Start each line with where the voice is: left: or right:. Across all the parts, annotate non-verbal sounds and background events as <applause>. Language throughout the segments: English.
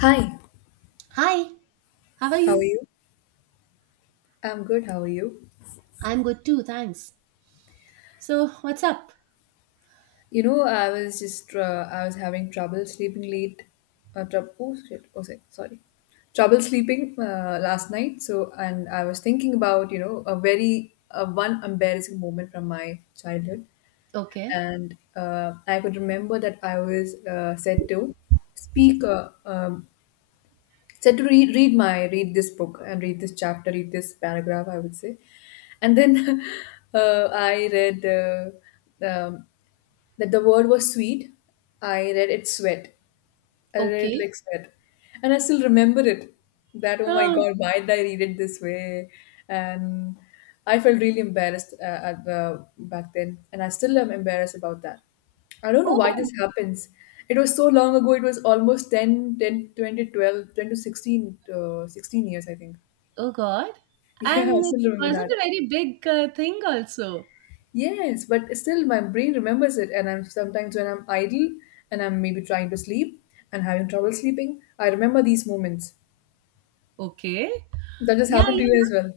left: Hi,
right: Hi, how are
left: how are
right: you?
left: you? I'm good. How are you?
right: I'm good too, thanks. So, what's up?
left: I was just I was having trouble sleeping late. Oh shit! Oh, sorry, sorry. Trouble sleeping last night. So, and I was thinking about a very one embarrassing moment from my childhood,
right: Okay.
left: and I could remember that I was said to speak said to read this book and read this chapter read this paragraph, I would say, and then <laughs> I read um, that the word was sweet. I read it sweat. I read it
right: Okay.
left: like that. And I still remember it. That, oh my
right: Oh,
left: God, why did I read it this way? And I felt really embarrassed back then. And I still am embarrassed about that. I don't know why
right: oh,
left: this happens. It was so long ago. It was almost 10, ten, 20, 12, ten to 16, 16 years, I think. <laughs>
right: oh God.
left: Yeah, I
right: And it
left: still remember
right: wasn't
left: that.
right: a very big thing, also.
left: Yes, but still my brain remembers it. And I'm sometimes when I'm idle and I'm maybe trying to sleep and having trouble sleeping, I remember these moments.
right: Okay.
left: That just
right: Yeah,
left: happened to
right: even,
left: you as well.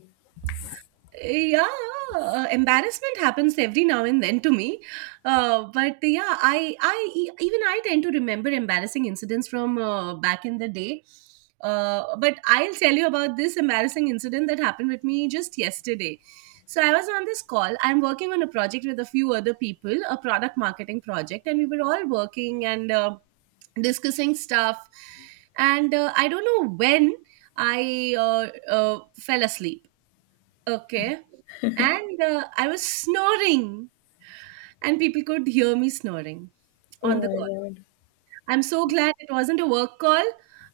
right: yeah, embarrassment happens every now and then to me, but yeah, I even I tend to remember embarrassing incidents from back in the day. But I'll tell you about this embarrassing incident that happened with me just yesterday. So I was on this call, I'm working on a project with a few other people, a product marketing project, and we were all working and discussing stuff. And I don't know when I uh, fell asleep. Okay. And I was snoring, and people could hear me snoring on
left: Oh
right: the
left: my
right: call.
left: god.
right: I'm so glad it wasn't a work call.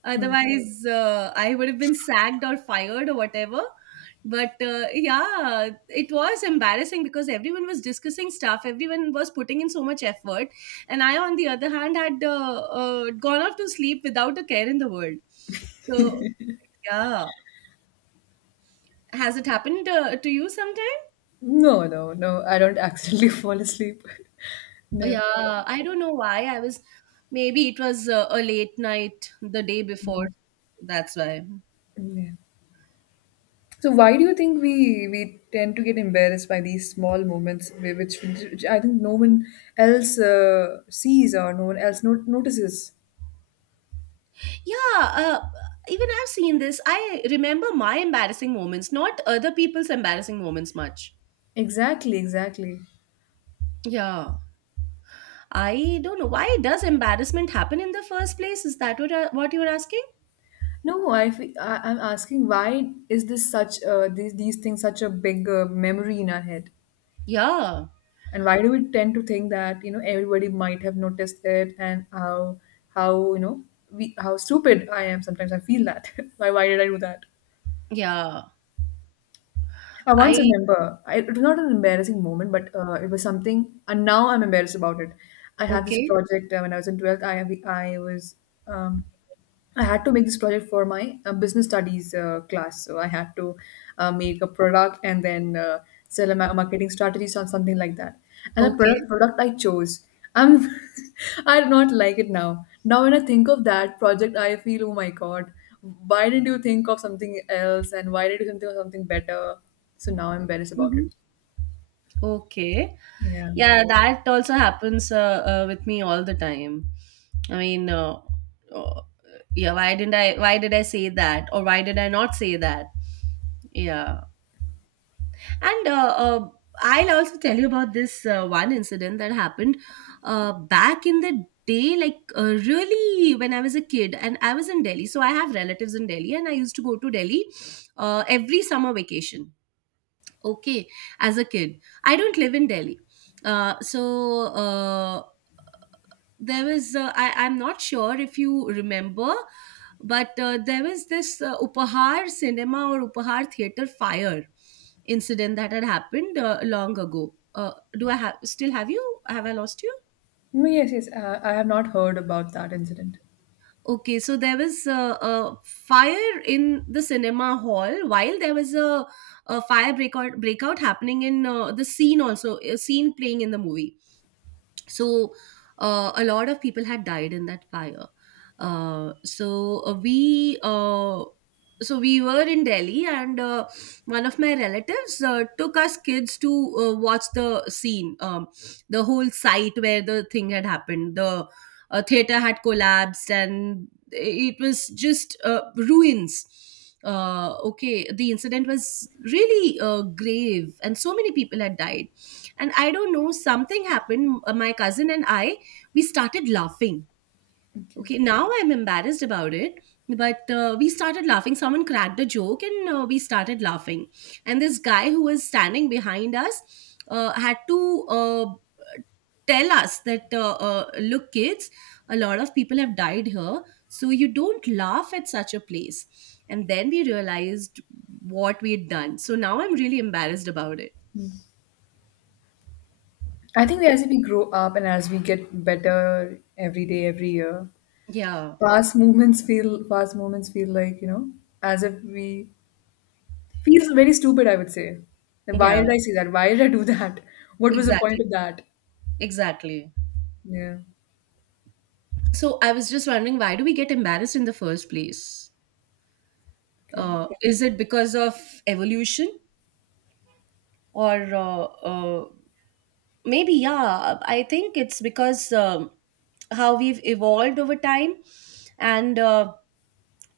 right: Otherwise, I would have been sacked or fired or whatever. But yeah, it was embarrassing because everyone was discussing stuff, everyone was putting in so much effort. And I, on the other hand, had gone off to sleep without a care in the world. So, yeah. Has it happened to you sometime?
left: No, no, no. I don't accidentally <laughs> fall asleep. <laughs> No.
right: Yeah, I don't know why. I was, maybe it was a late night the day before. That's why.
left: Yeah. So why do you think we tend to get embarrassed by these small moments, which I think no one else sees or no one else notices?
right: Yeah, even I've seen this. I remember my embarrassing moments, not other people's embarrassing moments much.
left: Exactly, exactly.
right: Yeah, I don't know. Why does embarrassment happen in the first place? Is that what what you were asking?
left: No, I'm asking why is this such these things such a big memory in our head?
right: Yeah,
left: And why do we tend to think that everybody might have noticed it, and how we, how stupid I am. Sometimes I feel that <laughs> why did I do that?
right: yeah.
left: I once
right: I
left: remember, it was not an embarrassing moment, but it was something and now I'm embarrassed about it. I had this
right: Okay,
left: project when I was in 12th. I was um I had to make this project for my business studies class. So I had to make a product and then sell a marketing strategies or something like that. And the
right: okay,
left: product, product I chose, I'm, <laughs> I do not like it now. Now when I think of that project, I feel, oh my God, why didn't you think of something else? And why did you think of something better? So now I'm embarrassed about it.
right: hmm, okay.
left: Yeah.
right: Yeah, that also happens with me all the time. I mean, uh, yeah, why didn't I why did I say that, or why did I not say that? Yeah. And I'll also tell you about this one incident that happened back in the day, like really when I was a kid, and I was in Delhi. So I have relatives in Delhi and I used to go to Delhi every summer vacation. Okay, as a kid, I don't live in Delhi. uh, so uh, there was I'm not sure if you remember, but there was this Upahar cinema or Upahar theater fire incident that had happened long ago. Do I have still have you Have I lost you?
left: No, yes, yes. I have not heard about that incident.
right: Okay, so there was a fire in the cinema hall, while there was a fire breakout happening in the scene, also a scene playing in the movie. So a lot of people had died in that fire. uh, so uh, we uh, so we were in Delhi, and one of my relatives took us kids to watch the scene, the whole site where the thing had happened. The theater had collapsed and it was just ruins. Okay, the incident was really grave, and so many people had died. And I don't know, something happened. My cousin and I, we started laughing.
left: Okay.
right: Okay, now I'm embarrassed about it, but we started laughing. Someone cracked a joke and we started laughing. And this guy who was standing behind us had to uh, tell us that, "Look, kids, a lot of people have died here, so you don't laugh at such a place." And then we realized what we had done. So now I'm really embarrassed about it.
left: I think as we grow up and as we get better every day, every year,
right: Yeah,
left: past moments feel, past moments feel like, you know, as if we feels very stupid, I would say. Like, why
right: yeah,
left: did I say that? Why did I do <laughs> that? What was the point
right: exactly.
left: of that?
right: Exactly.
left: Yeah.
right: So I was just wondering, why do we get embarrassed in the first place?
left: Okay.
right: Is it because of evolution, or uh, maybe, yeah? I think it's because, how we've evolved over time, and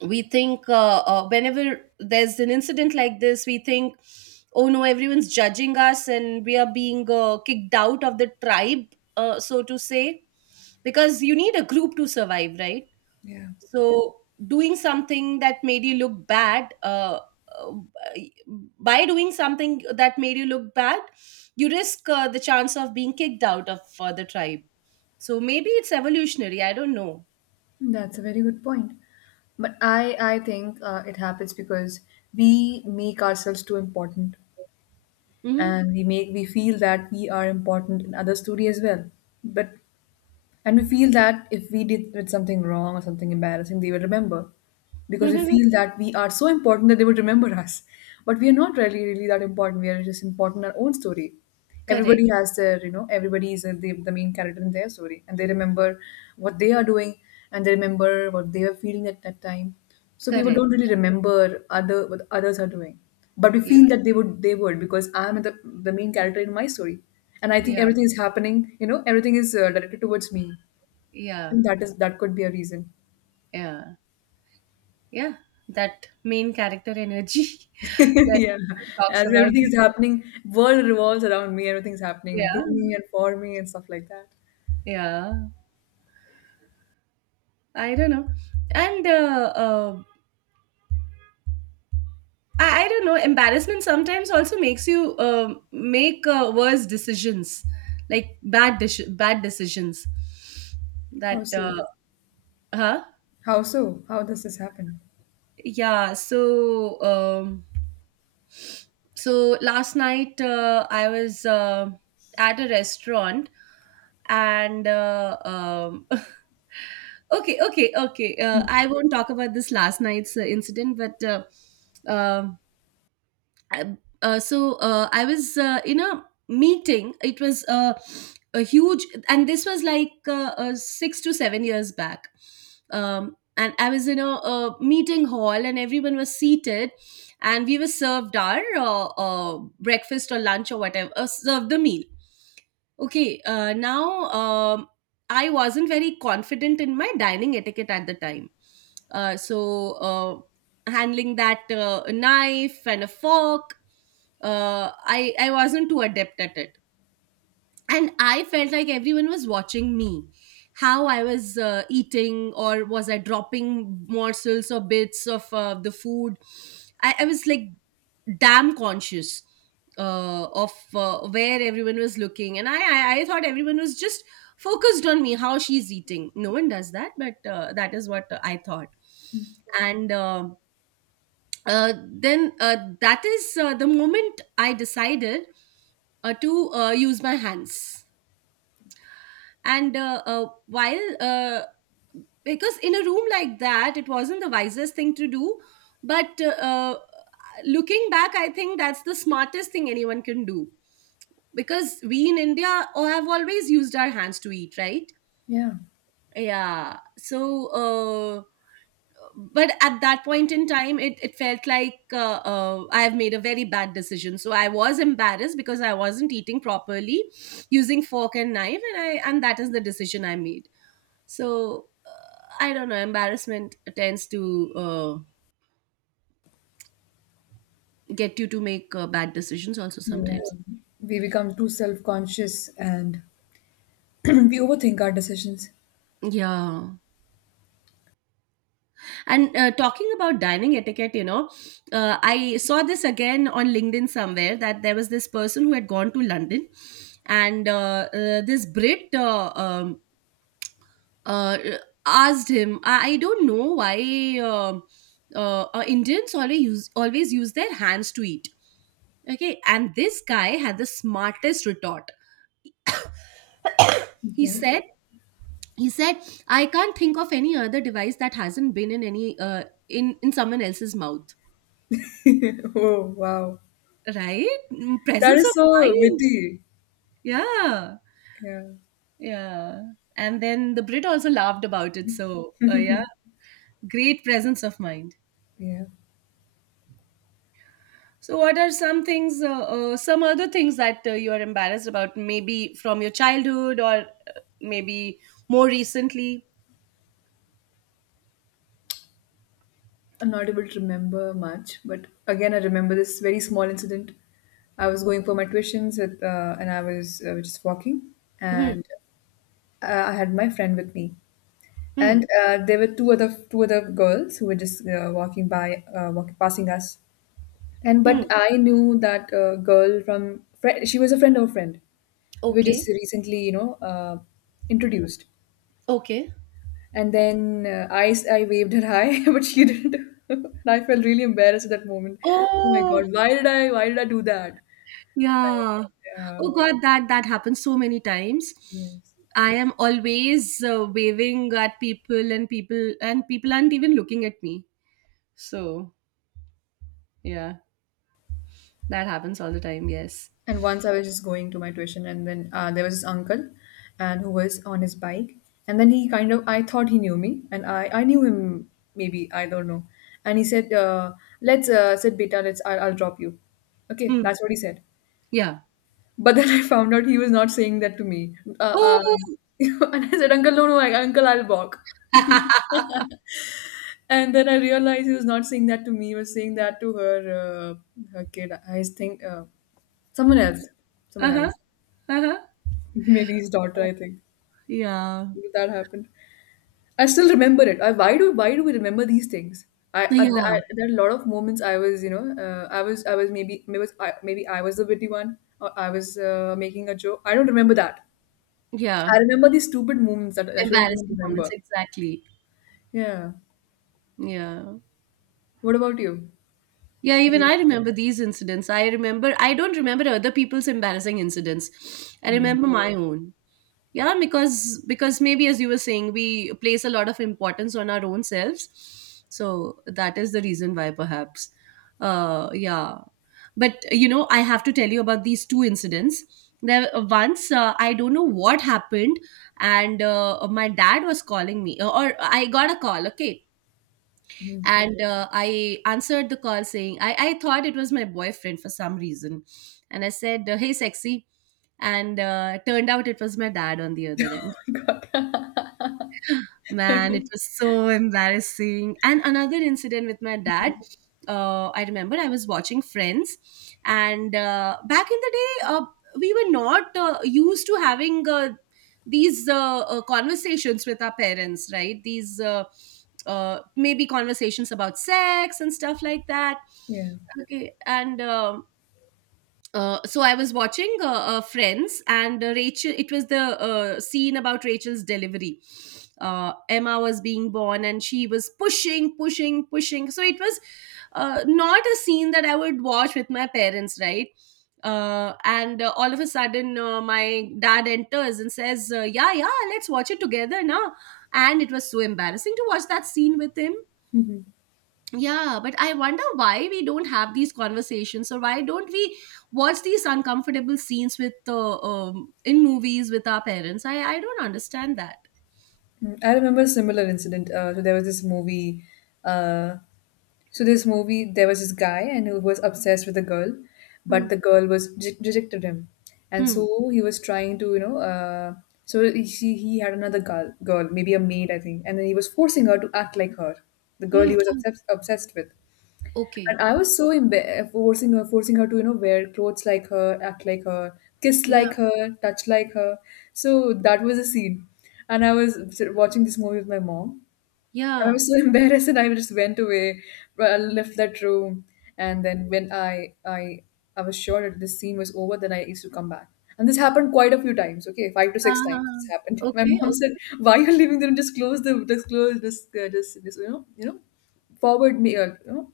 right: we think, whenever there's an incident like this, we think, oh no, everyone's judging us, and we are being kicked out of the tribe, so to say, because you need a group to survive, right?
left: Yeah.
right: So doing something that made you look bad, uh, by doing something that made you look bad, you risk the chance of being kicked out of the tribe. So maybe it's evolutionary. I don't know.
left: That's a very good point. But I think it happens because we make ourselves too important,
right: Mm-hmm.
left: and we feel that we are important in others' story as well. But, and we feel that if we did something wrong or something embarrassing, they will remember. Because we
right: Mm-hmm.
left: feel that we are so important that they would remember us. But we are not really, really that important. We are just important in our own story.
right: Correct.
left: Everybody has their, you know, everybody is the main character in their story. And they remember what they are doing, and they remember what they are feeling at that time. So people
right: Correct.
left: don't really remember other what others are doing. But we
right: Yeah.
left: feel that they would, because I'm the main character in my story. And I think
right: Yeah.
left: everything is happening, you know, everything is directed towards me.
right: Yeah.
left: And that is, that could be a reason.
right: Yeah. Yeah. That main character energy <laughs>
left: <laughs>
right: that
left: Yeah,
right: everyone talks
left: as
right: about.
left: everything's happening, world revolves around me. Everything's happening to
right: Yeah.
left: me and for me and stuff like that.
right: Yeah. I don't know. And I don't know. Embarrassment sometimes also makes you make worse decisions, like bad decisions.
left: How
right: That
left: so?
right: huh?
left: How so? How does this happen?
right: Yeah. So last night I was at a restaurant, and <laughs> okay, okay, okay. I won't talk about this last night's incident, but. Um I was in a meeting. It was a huge, and this was like 6 to 7 years back. And I was in a meeting hall, and everyone was seated, and we were served our breakfast or lunch or whatever, served the meal. Okay, now, I wasn't very confident in my dining etiquette at the time. So, handling that knife and a fork, I wasn't too adept at it, and I felt like everyone was watching me, how I was eating, or was I dropping morsels or bits of the food. I was like damn conscious of where everyone was looking, and I thought everyone was just focused on me, how she's eating. No one does that, but that is what I thought, and. Then that is the moment I decided to use my hands. And while, because in a room like that, it wasn't the wisest thing to do, but looking back, I think that's the smartest thing anyone can do, because we in India have always used our hands to eat, right?
left: Yeah,
right: Yeah. So uh, but at that point in time, it felt like, I have made a very bad decision, so I was embarrassed because I wasn't eating properly using fork and knife, and that is the decision I made. So I don't know, embarrassment tends to get you to make bad decisions also
left: yeah.
right: sometimes.
left: We become too self-conscious, and <clears throat> we overthink our decisions.
right: Yeah. And talking about dining etiquette, you know, I saw this again on LinkedIn somewhere, that there was this person who had gone to London, and this Brit, uh, asked him, I don't know why, Indians always use their hands to eat. Okay. And this guy had the smartest retort. He
left: Yeah.
right: said, he said, "I can't think of any other device that hasn't been in any, in someone else's mouth."
left: <laughs> Oh wow,
right: Right? Mm.
left: that
right: Presence of
left: is so
right: mind.
left: witty.
right: Yeah.
left: Yeah,
right: Yeah. And then the Brit also laughed about it. So, yeah, great presence of mind.
left: yeah.
right: So, what are some other things that you are embarrassed about, maybe from your childhood or maybe more recently?
left: I'm not able to remember much, but again, I remember this very small incident. I was going for my tuitions with, and I was just walking,
right: Hmm.
left: and I had my friend with me,
right: Hmm.
left: and there were two other girls who were just walking passing us, and
right: Hmm.
left: but I knew that girl from fri she was a friend of a friend. We were just
right: Okay.
left: recently, you know, introduced,
right: Okay.
left: and then I waved her hi, <laughs> but she didn't. <laughs> And I felt really embarrassed at that moment. Oh my God,
right: Oh,
left: why did I, why did I do that?
right: yeah.
left: I, uh,
right: Oh God, that happens so many times.
left: yes.
right: I am always waving at people, and people aren't even looking at me. So yeah, that happens all the time. Yes.
left: And once I was just going to my tuition, and then there was this uncle, and who was on his bike, and then he kind of I thought he knew me, and I knew him, maybe I don't know, and he said, "Let's sit, beta. Let's I'll drop you." Okay,
right: Hmm.
left: that's what he said.
right: Yeah.
left: But then I found out he was not saying that to me.
right: Oh.
left: <laughs> And I said, Uncle, no, no, I, Uncle, I'll walk. And then I realized he was not saying that to me. He was saying that to her, her kid, I think. Someone else,
right: Uh
left: someone
right: huh.
left: else.
right: Uh huh.
left: <laughs> Maybe his daughter, I think,
right: Yeah.
left: that happened. I still remember it. I, why do, why do we remember these things? I, th-
right: Yeah.
left: I there are a lot of moments I was maybe, maybe was maybe I was the witty one, or I was making a joke. I don't remember that. I
right: Yeah.
left: remember these stupid moments that I shouldn't even
right: Embarrassing moments.
left: remember.
right: Exactly.
left: Yeah.
right: Yeah.
left: What about you?
right: Yeah, even
left: Any
right: I remember these incidents. I remember, I don't remember other people's embarrassing incidents. I
left: yes.
right: remember my own. Yeah, because maybe, as you were saying, we place a lot of importance on our own selves, so that is the reason why, perhaps. Yeah. But you know, I have to tell you about these two incidents. There once, I don't know what happened, and my dad was calling me, or I got a call. Okay.
left: Mm.
right: And I answered the call saying, I thought it was my boyfriend for some reason, and I said, "Hey, sexy." And turned out it was my dad on the other end.
left: <laughs> God.
right: Man, it was so embarrassing. And another incident with my dad. I remember I was watching Friends, and back in the day, we were not used to having these conversations with our parents, right? These maybe conversations about sex and stuff like that.
left: Yeah.
right: Okay, and so I was watching Friends, and Rachel. It was the scene about Rachel's delivery. Emma was being born, and she was pushing, pushing, pushing. So it was not a scene that I would watch with my parents, right? And all of a sudden, my dad enters and says, "Yeah, yeah, let's watch it together now." And it was so embarrassing to watch that scene with him,
left: Mhm.
right: yeah, but I wonder why we don't have these conversations, or why don't we watch these uncomfortable scenes with in movies with our parents? I don't understand that.
left: Mm. I remember a similar incident. So there was this movie. Uh, so this movie, there was this guy and he was obsessed with a girl, but
right: Hmm.
left: the girl was rejected him, and
right: Hmm.
left: so he was trying to, you know. So he had another girl, girl, maybe a maid I think, and then he was forcing her to act like her, the girl
right: Hmm.
left: he was
right: Oh,
left: obsessed with.
right: okay.
left: And I was so forcing her to you know wear clothes like her, act like her, kiss
right: Yeah.
left: like her, touch like her. So that was a scene. And I was watching this movie with my mom, and I
right: Yeah.
left: was so <laughs> embarrassed, and I just went away, but I left that room, and then when I was sure that this scene was over, then I used to come back. And this happened quite a few times, okay, five to six times this happened. <laughs> My
right: Okay.
left: mom said, "Why are you leaving the room? Just close the, just close, this just, this you know, forward me, you know,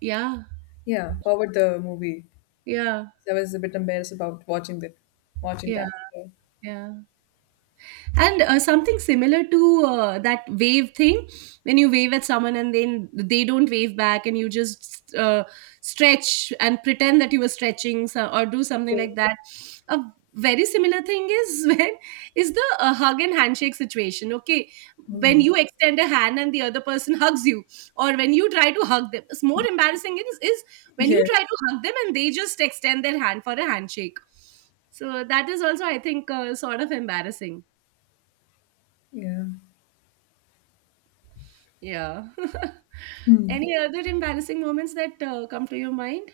right: Yeah.
left: yeah, forward the movie."
right: Yeah.
left: So I was a bit embarrassed about watching that, watching
right: Yeah.
left: that. Yeah.
right: Yeah. And something similar to that wave thing, when you wave at someone and then they don't wave back and you just stretch and pretend that you were stretching, so, or do something
left: So,
right: like that. A very similar thing is <laughs> when is the hug and handshake situation, okay, when
left: mm,
right: you extend a hand and the other person <laughs> hugs you, or when you try to hug them. It's more embarrassing, is when you
left: yes.
right: try to hug them and they just extend their hand for a handshake. So that is also, I think, sort of embarrassing.
left: Yeah.
right: Yeah. <laughs>
left: Hmm.
right: Any other embarrassing moments that come to your mind?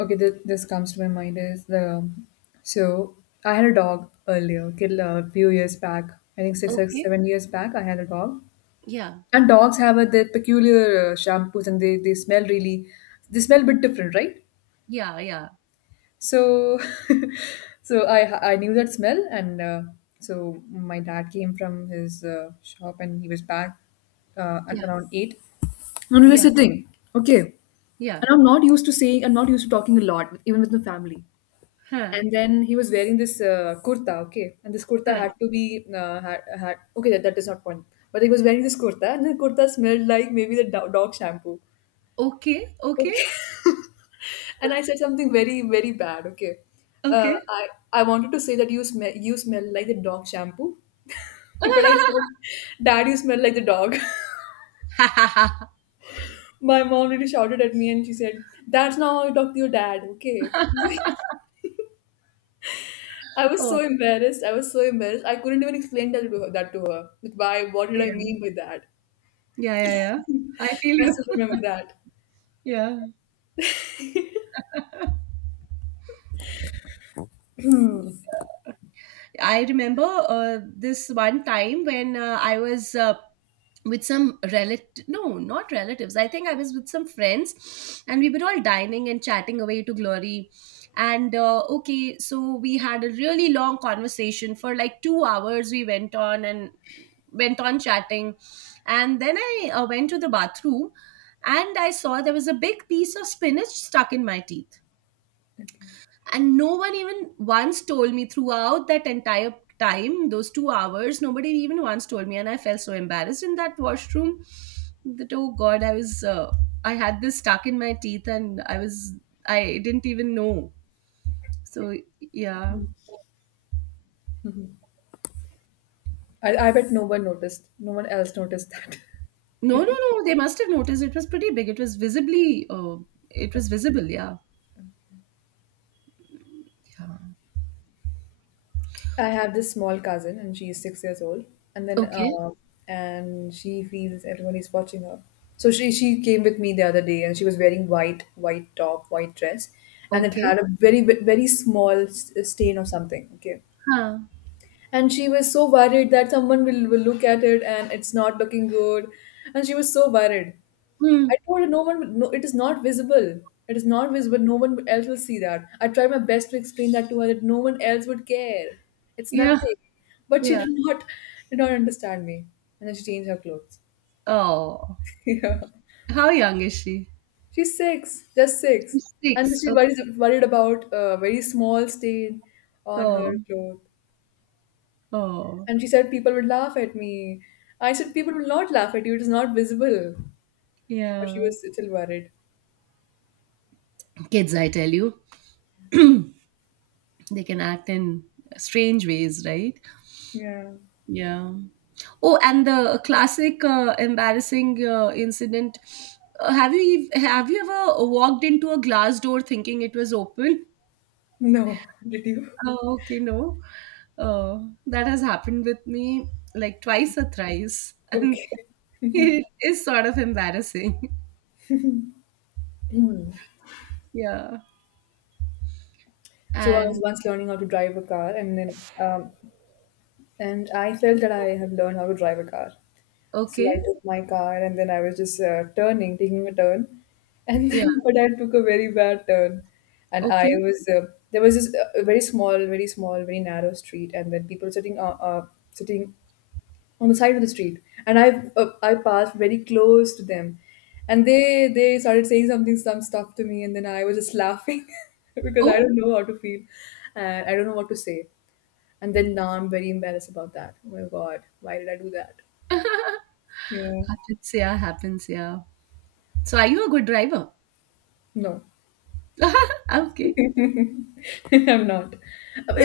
left: Okay, this comes to my mind is the, so I had a dog earlier, okay, a few years back. I think six or
right: Okay.
left: seven years back, I had a dog.
right: Yeah.
left: And dogs have a, their peculiar shampoos, and they smell really, they smell a bit different, right?
right: Yeah. Yeah.
left: So, <laughs> so I knew that smell, and so my dad came from his shop, and he was back
right: Yeah.
left: at around eight, and we were
right: Yeah.
left: sitting. Okay, and
right: Yeah.
left: I'm not used to talking a lot, even with my family.
right: Huh.
left: And then he was wearing this kurta, okay, and this kurta
right: Huh.
left: had to be had, okay, that, that is not point, but he was wearing this kurta, and the kurta smelled like maybe the dog shampoo.
right: Okay. Okay.
left: Okay. <laughs> And I said something very, very bad. Okay.
right: Okay.
left: I wanted to say that you smell like the dog shampoo. <laughs> But I said,
right: <laughs>
left: Dad, you smell like the dog. <laughs> My mom really shouted at me and she said, "That's not how you talk to your dad, okay?" <laughs> I was
right: Oh,
left: so embarrassed. I was so embarrassed. I couldn't even explain that to her. That to her. Like, why? What did I
right: yeah.
left: mean by that?
right: Yeah. Yeah. Yeah. I feel
left: I still
right: you. <laughs>
left: remember that.
right: Yeah. I remember this one time when I was with some relative. No, not relatives, I think I was with some friends, and we were all dining and chatting away to glory. And okay, so we had a really long conversation for like 2 hours. We went on and went on chatting, and then I went to the bathroom, and I saw there was a big piece of spinach stuck in my teeth.
left: Okay.
right: And no one even once told me throughout that entire time, those 2 hours. Nobody even once told me, and I felt so embarrassed in that washroom, that oh God, I was I had this stuck in my teeth, and I was, I didn't even know, so yeah.
left: I bet no one noticed. No one else noticed that. <laughs>
right: No, no,
left: Maybe.
right: no, they must have noticed. It was pretty big, it was visibly it was visible, yeah. Yeah.
left: I have this small cousin, and she is 6 years old. And then,
right: Okay.
left: and she feels everyone is watching her. So she came with me the other day, and she was wearing white top, white dress, and it
right: Okay.
left: had a very stain or something. Okay,
right: Huh.
left: and she was so worried that someone will look at it and it's not looking good and she was so worried.
right: Hmm.
left: I told her no one, no, it is not visible. It is not visible, no one else will see that. I tried my best to explain that to her, that no one else would care, it's
right: Yeah.
left: nothing. But she
right: Yeah.
left: did not understand me, and then she changed her clothes.
right: Oh,
left: <laughs> Yeah.
right: how young is she?
left: She's six, just six.
right: She's
left: And
right: six,
left: she
right: okay.
left: worries worried about a very small stain on her
right: Oh.
left: clothes.
right: Oh,
left: And she said people would laugh at me. I said people will not laugh at you. It is not visible. But she
right: yeah.
left: was still worried.
right: Kids, I tell you, <clears throat> they can act in strange ways, right?
left: Yeah.
right: Yeah. Oh, and the classic embarrassing incident. Have you have you ever walked into a glass door thinking it was open?
left: No. <laughs> Did you?
right: Oh, okay, no. Uh, that has happened with me like twice or thrice, <laughs> and
left: Okay.
right: it is sort of embarrassing. <laughs>
left: Hmm.
right: Yeah.
left: So I was
right: And
left: once learning how to drive a car, and then and I felt that I have learned how to drive a car. So I
right: okay.
left: took my car, and then I was just turning, taking a turn, and
right: Yeah.
left: then <laughs> but I took a very bad turn, and I
right: Okay.
left: was there was this a very small, very small, very narrow street, and then people sitting sitting on the side of the street. And I passed very close to them, and they started saying something, some stuff to me, and then I was just laughing <laughs> because I
right: Oh,
left: don't know how to feel and I don't know what to say. And then now I'm very embarrassed about that. Oh my God, why did I do that?
right: <laughs>
left: Yeah.
right: happens. Yeah, happens. Yeah. So are you a good driver?
left: No.
right: <laughs> Okay.
left: <laughs> I'm not.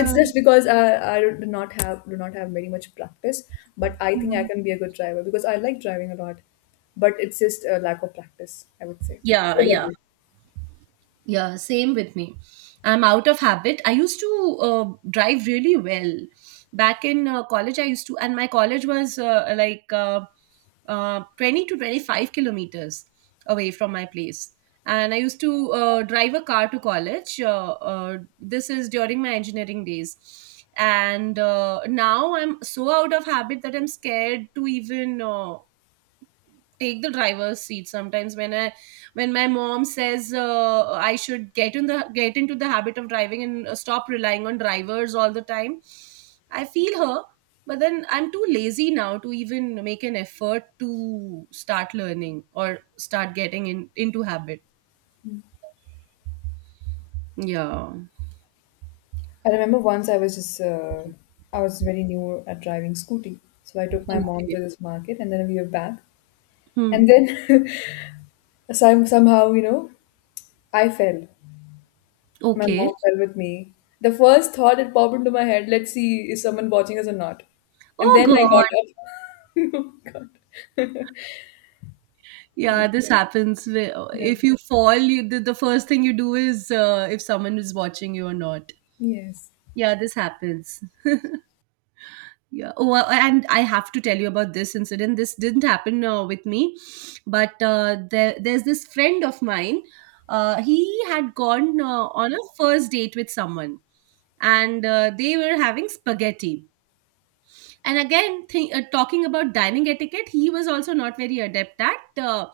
left: It's just because I do not have very much practice, but I think I can be a good driver because I like driving a lot. But it's just a lack of practice, I would say.
right: yeah,
left: What about
right: yeah,
left: you?
right: yeah. Same with me. I'm out of habit. I used to drive really well back in college. I used to, and my college was like 20 to 25 kilometers away from my place. And I used to drive a car to college. This is during my engineering days. And now I'm so out of habit that I'm scared to even take the driver's seat sometimes, when my mom says I should get into the habit of driving and stop relying on drivers all the time. I feel her, but then I'm too lazy now to even make an effort to start learning or start getting into habit. Yeah.
left: I remember once I was just I was very new at driving scooty, so I took my mom
right: Okay.
left: to this market, and then we were back,
right: Hmm.
left: and then <laughs> somehow you know I fell. My
right: Okay.
left: mom fell with me. The first thought that popped into my head: let's see is someone watching us or not. And
right: Oh
left: then I got
right: God.
left: up. <laughs> Oh God. <laughs>
right: Yeah,
left: Yeah.
right: this happens.
left: Yeah.
right: If you fall, you, the first thing you do is if someone is watching you or not.
left: Yes.
right: Yeah, this happens. Yeah. Oh, and I have to tell you about this incident. This didn't happen with me, but there's this friend of mine. He had gone on a first date with someone, and they were having spaghetti. And again, think, talking about dining etiquette, he was also not very adept at uh,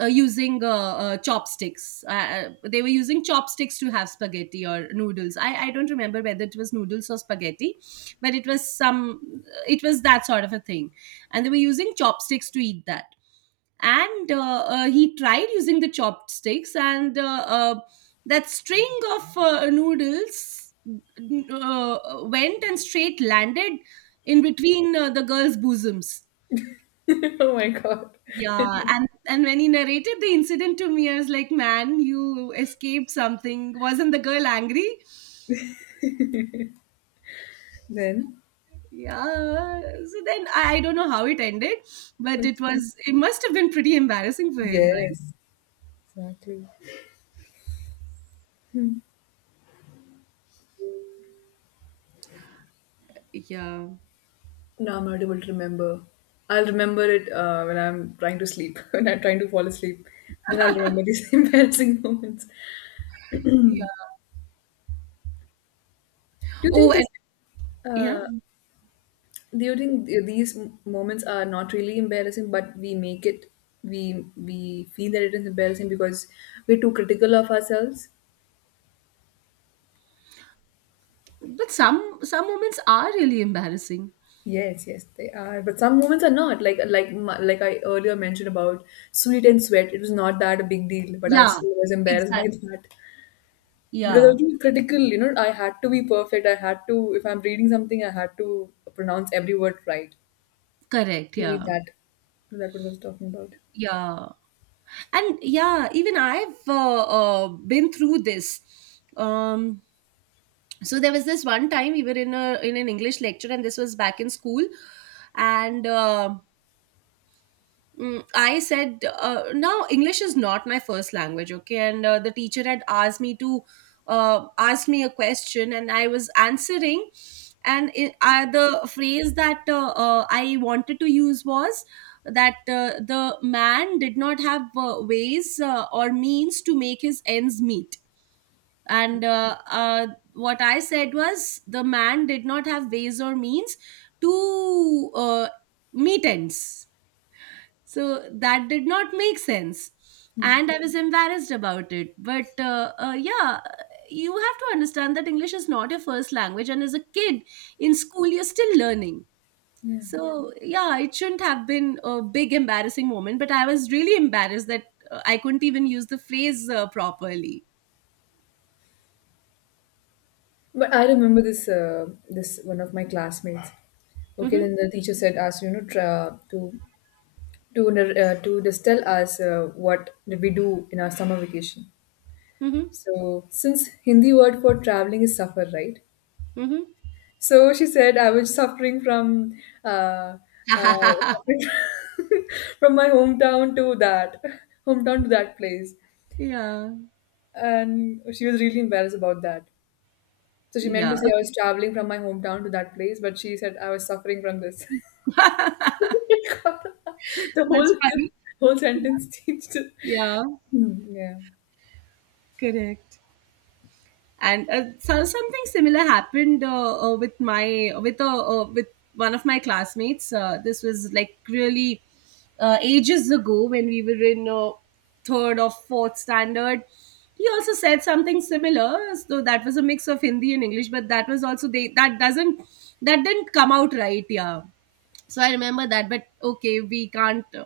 right: uh, using uh, uh, chopsticks. They were using chopsticks to have spaghetti or noodles. I don't remember whether it was noodles or spaghetti, but it was some, it was that sort of a thing, and they were using chopsticks to eat that. And he tried using the chopsticks, and that string of noodles went and straight landed in between the girl's bosoms.
left: <laughs> Oh my God.
right: Yeah. And when he narrated the incident to me, I was like, man, you escaped something. Wasn't the girl angry?
left: Then.
right: Yeah. I don't know how it ended, but it
left: Okay.
right: was, it must have been pretty embarrassing for him, right?
left: Yes. Exactly.
right: Yeah.
left: No, I'm not able to remember. I'll remember it when I'm trying to sleep, <laughs> when I'm trying to fall asleep. Then I'll remember these <laughs> embarrassing moments.
right: Yeah.
left: Do you
right: Oh,
left: think
right: and
left: just
right: yeah.
left: uh, do you think these moments are not really embarrassing, but we make it, we feel that it is embarrassing because we're too critical of ourselves?
right: But some moments are really embarrassing.
left: Yes, yes, they are. But some moments are not. Like like I earlier mentioned about sweat and sweat. It was not that a big deal, but I
right: Yeah,
left: still was embarrassed by
right: exactly.
left: that. Because I
right: Yeah,
left: was too critical, you know, I had to be perfect. I had to, if I'm reading something, I had to pronounce every word right.
right: correct.
left: Maybe
right: Yeah,
left: that, that was what I was talking about.
right: yeah, and yeah. Even I've been through this. Um, so there was this one time we were in a in an English lecture, and this was back in school, and. I said, now English is not my first language, okay? And the teacher had asked me to ask me a question, and I was answering. The phrase that I wanted to use was that the man did not have ways or means to make his ends meet. And what I said was, the man did not have ways or means to meet ends. So that did not make sense.
left: Hmm.
right: And I was embarrassed about it. But yeah, you have to understand that English is not your first language, and as a kid in school, you're still learning.
left: Yeah.
right: So yeah, it shouldn't have been a big embarrassing moment, but I was really embarrassed that I couldn't even use the phrase properly.
left: But I remember this, this one of my classmates. Okay,
right: Hmm.
left: then the teacher said, us, you know, to just tell us what did we do in our summer vacation.
right: Hmm.
left: So, since Hindi word for traveling is suffer, right?
right: Hmm.
left: So she said I was suffering from uh, uh,
right: <laughs>
left: <laughs> from my hometown to that place,
right: Yeah.
left: and she was really embarrassed about that. So she meant
right: Yeah.
left: to say I was traveling from my hometown to that place, but she said I was suffering from this. <laughs> The
right: That's
left: whole
right: funny.
left: whole sentence <laughs> changed.
right: Yeah.
left: Hmm, yeah.
right: Correct. And so something similar happened with with one of my classmates. This was like really ages ago, when we were in third or fourth standard. He also said something similar, so that was a mix of Hindi and English, but that was also, they, that doesn't, that didn't come out right, yeah. So I remember that, but okay, we can't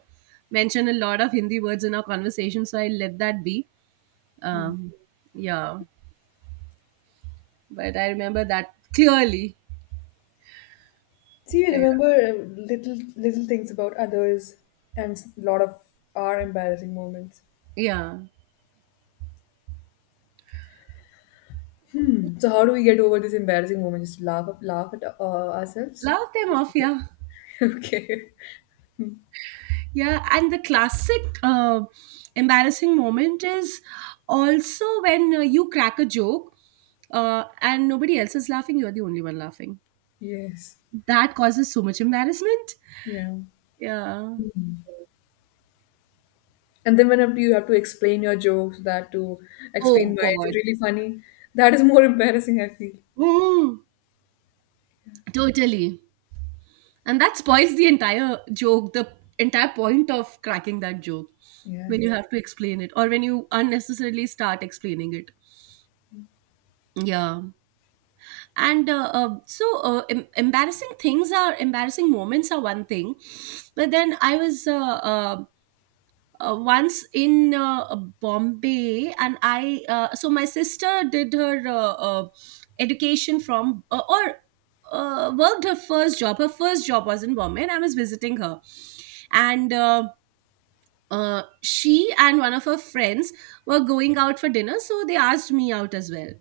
right: mention a lot of Hindi words in our conversation, so I let that be.
left: Hmm.
right: um yeah, but I remember that clearly.
left: See, you
right: Yeah.
left: remember little things about others and lot of our embarrassing moments.
right: Yeah.
left: So how do we get over this embarrassing moment? Just laugh up, laugh at ourselves.
right: Love them
left: Just
right: off,
left: forget.
right: yeah.
left: <laughs> Okay.
right: Yeah, and the classic embarrassing moment is also when you crack a joke, and nobody else is laughing, you're the only one laughing.
left: Yes.
right: That causes so much embarrassment.
left: Yeah.
right: Yeah.
left: Hmm. And then whenever you have to explain your jokes, that to
right: Oh,
left: explain why is it
right: God.
left: really funny, that is more <laughs> embarrassing, I feel.
right: Mm, totally. And that spoils the entire joke, the entire point of cracking that joke,
left: Yeah.
right: when you
left: It's,
right: have to explain it, or when you unnecessarily start explaining it. Yeah. Embarrassing things are, embarrassing moments are one thing, but then I was once in Bombay, and I so my sister did her education from or worked her first job. Her first job was in Bombay, and I was visiting her, and she and one of her friends were going out for dinner, so they asked me out as well.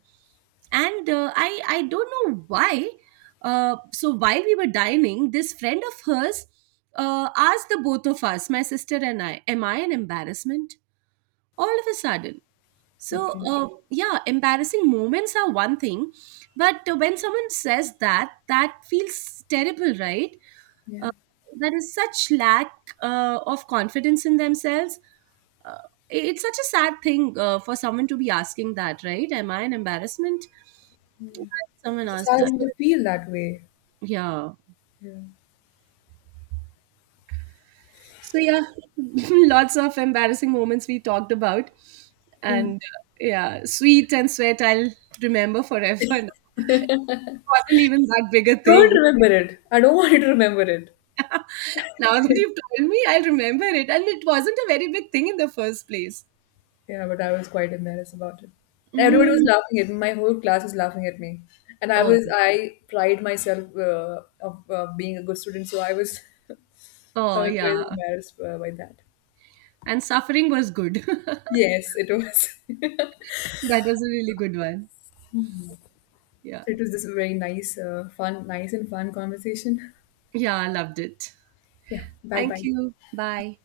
right: And I don't know why. So while we were dining, this friend of hers asked the both of us, my sister and I, am I an embarrassment, all of a sudden. So
left: okay.
right: yeah, embarrassing moments are one thing, but when someone says that, that feels terrible, right? uh,
left: Yeah.
right: that is such lack of confidence in themselves. uh, it's such a sad thing for someone to be asking that, right? Am I an embarrassment? Someone
left: It's
right: asked that.
left: starting to feel that way.
right: Yeah.
left: Yeah.
right: So yeah, <laughs> lots of embarrassing moments we talked about,
left: Yeah.
right: and yeah, sweet and sweat I'll remember forever. <laughs> It wasn't even that big a
left: Don't
right: thing.
left: remember it. I don't <laughs> want you to remember it.
right: Now that you've told me, I'll remember it, and it wasn't a very big thing in the first place.
left: Yeah, but I was quite embarrassed about it. Everybody was
right: Mm.
left: laughing at me. My whole class was laughing at me, and I
right: Oh,
left: was I pride myself of being a good student, so I was <laughs> I
right: oh
left: was quite
right: yeah,
left: embarrassed by that.
right: and suffering was good. <laughs>
left: Yes, it was. <laughs> It
right: That was a really good one. Yeah,
left: was this very nice, fun, nice and fun conversation.
right: yeah, I loved it.
left: Yeah. Bye
right: Thank
left: bye.
right: you. Bye.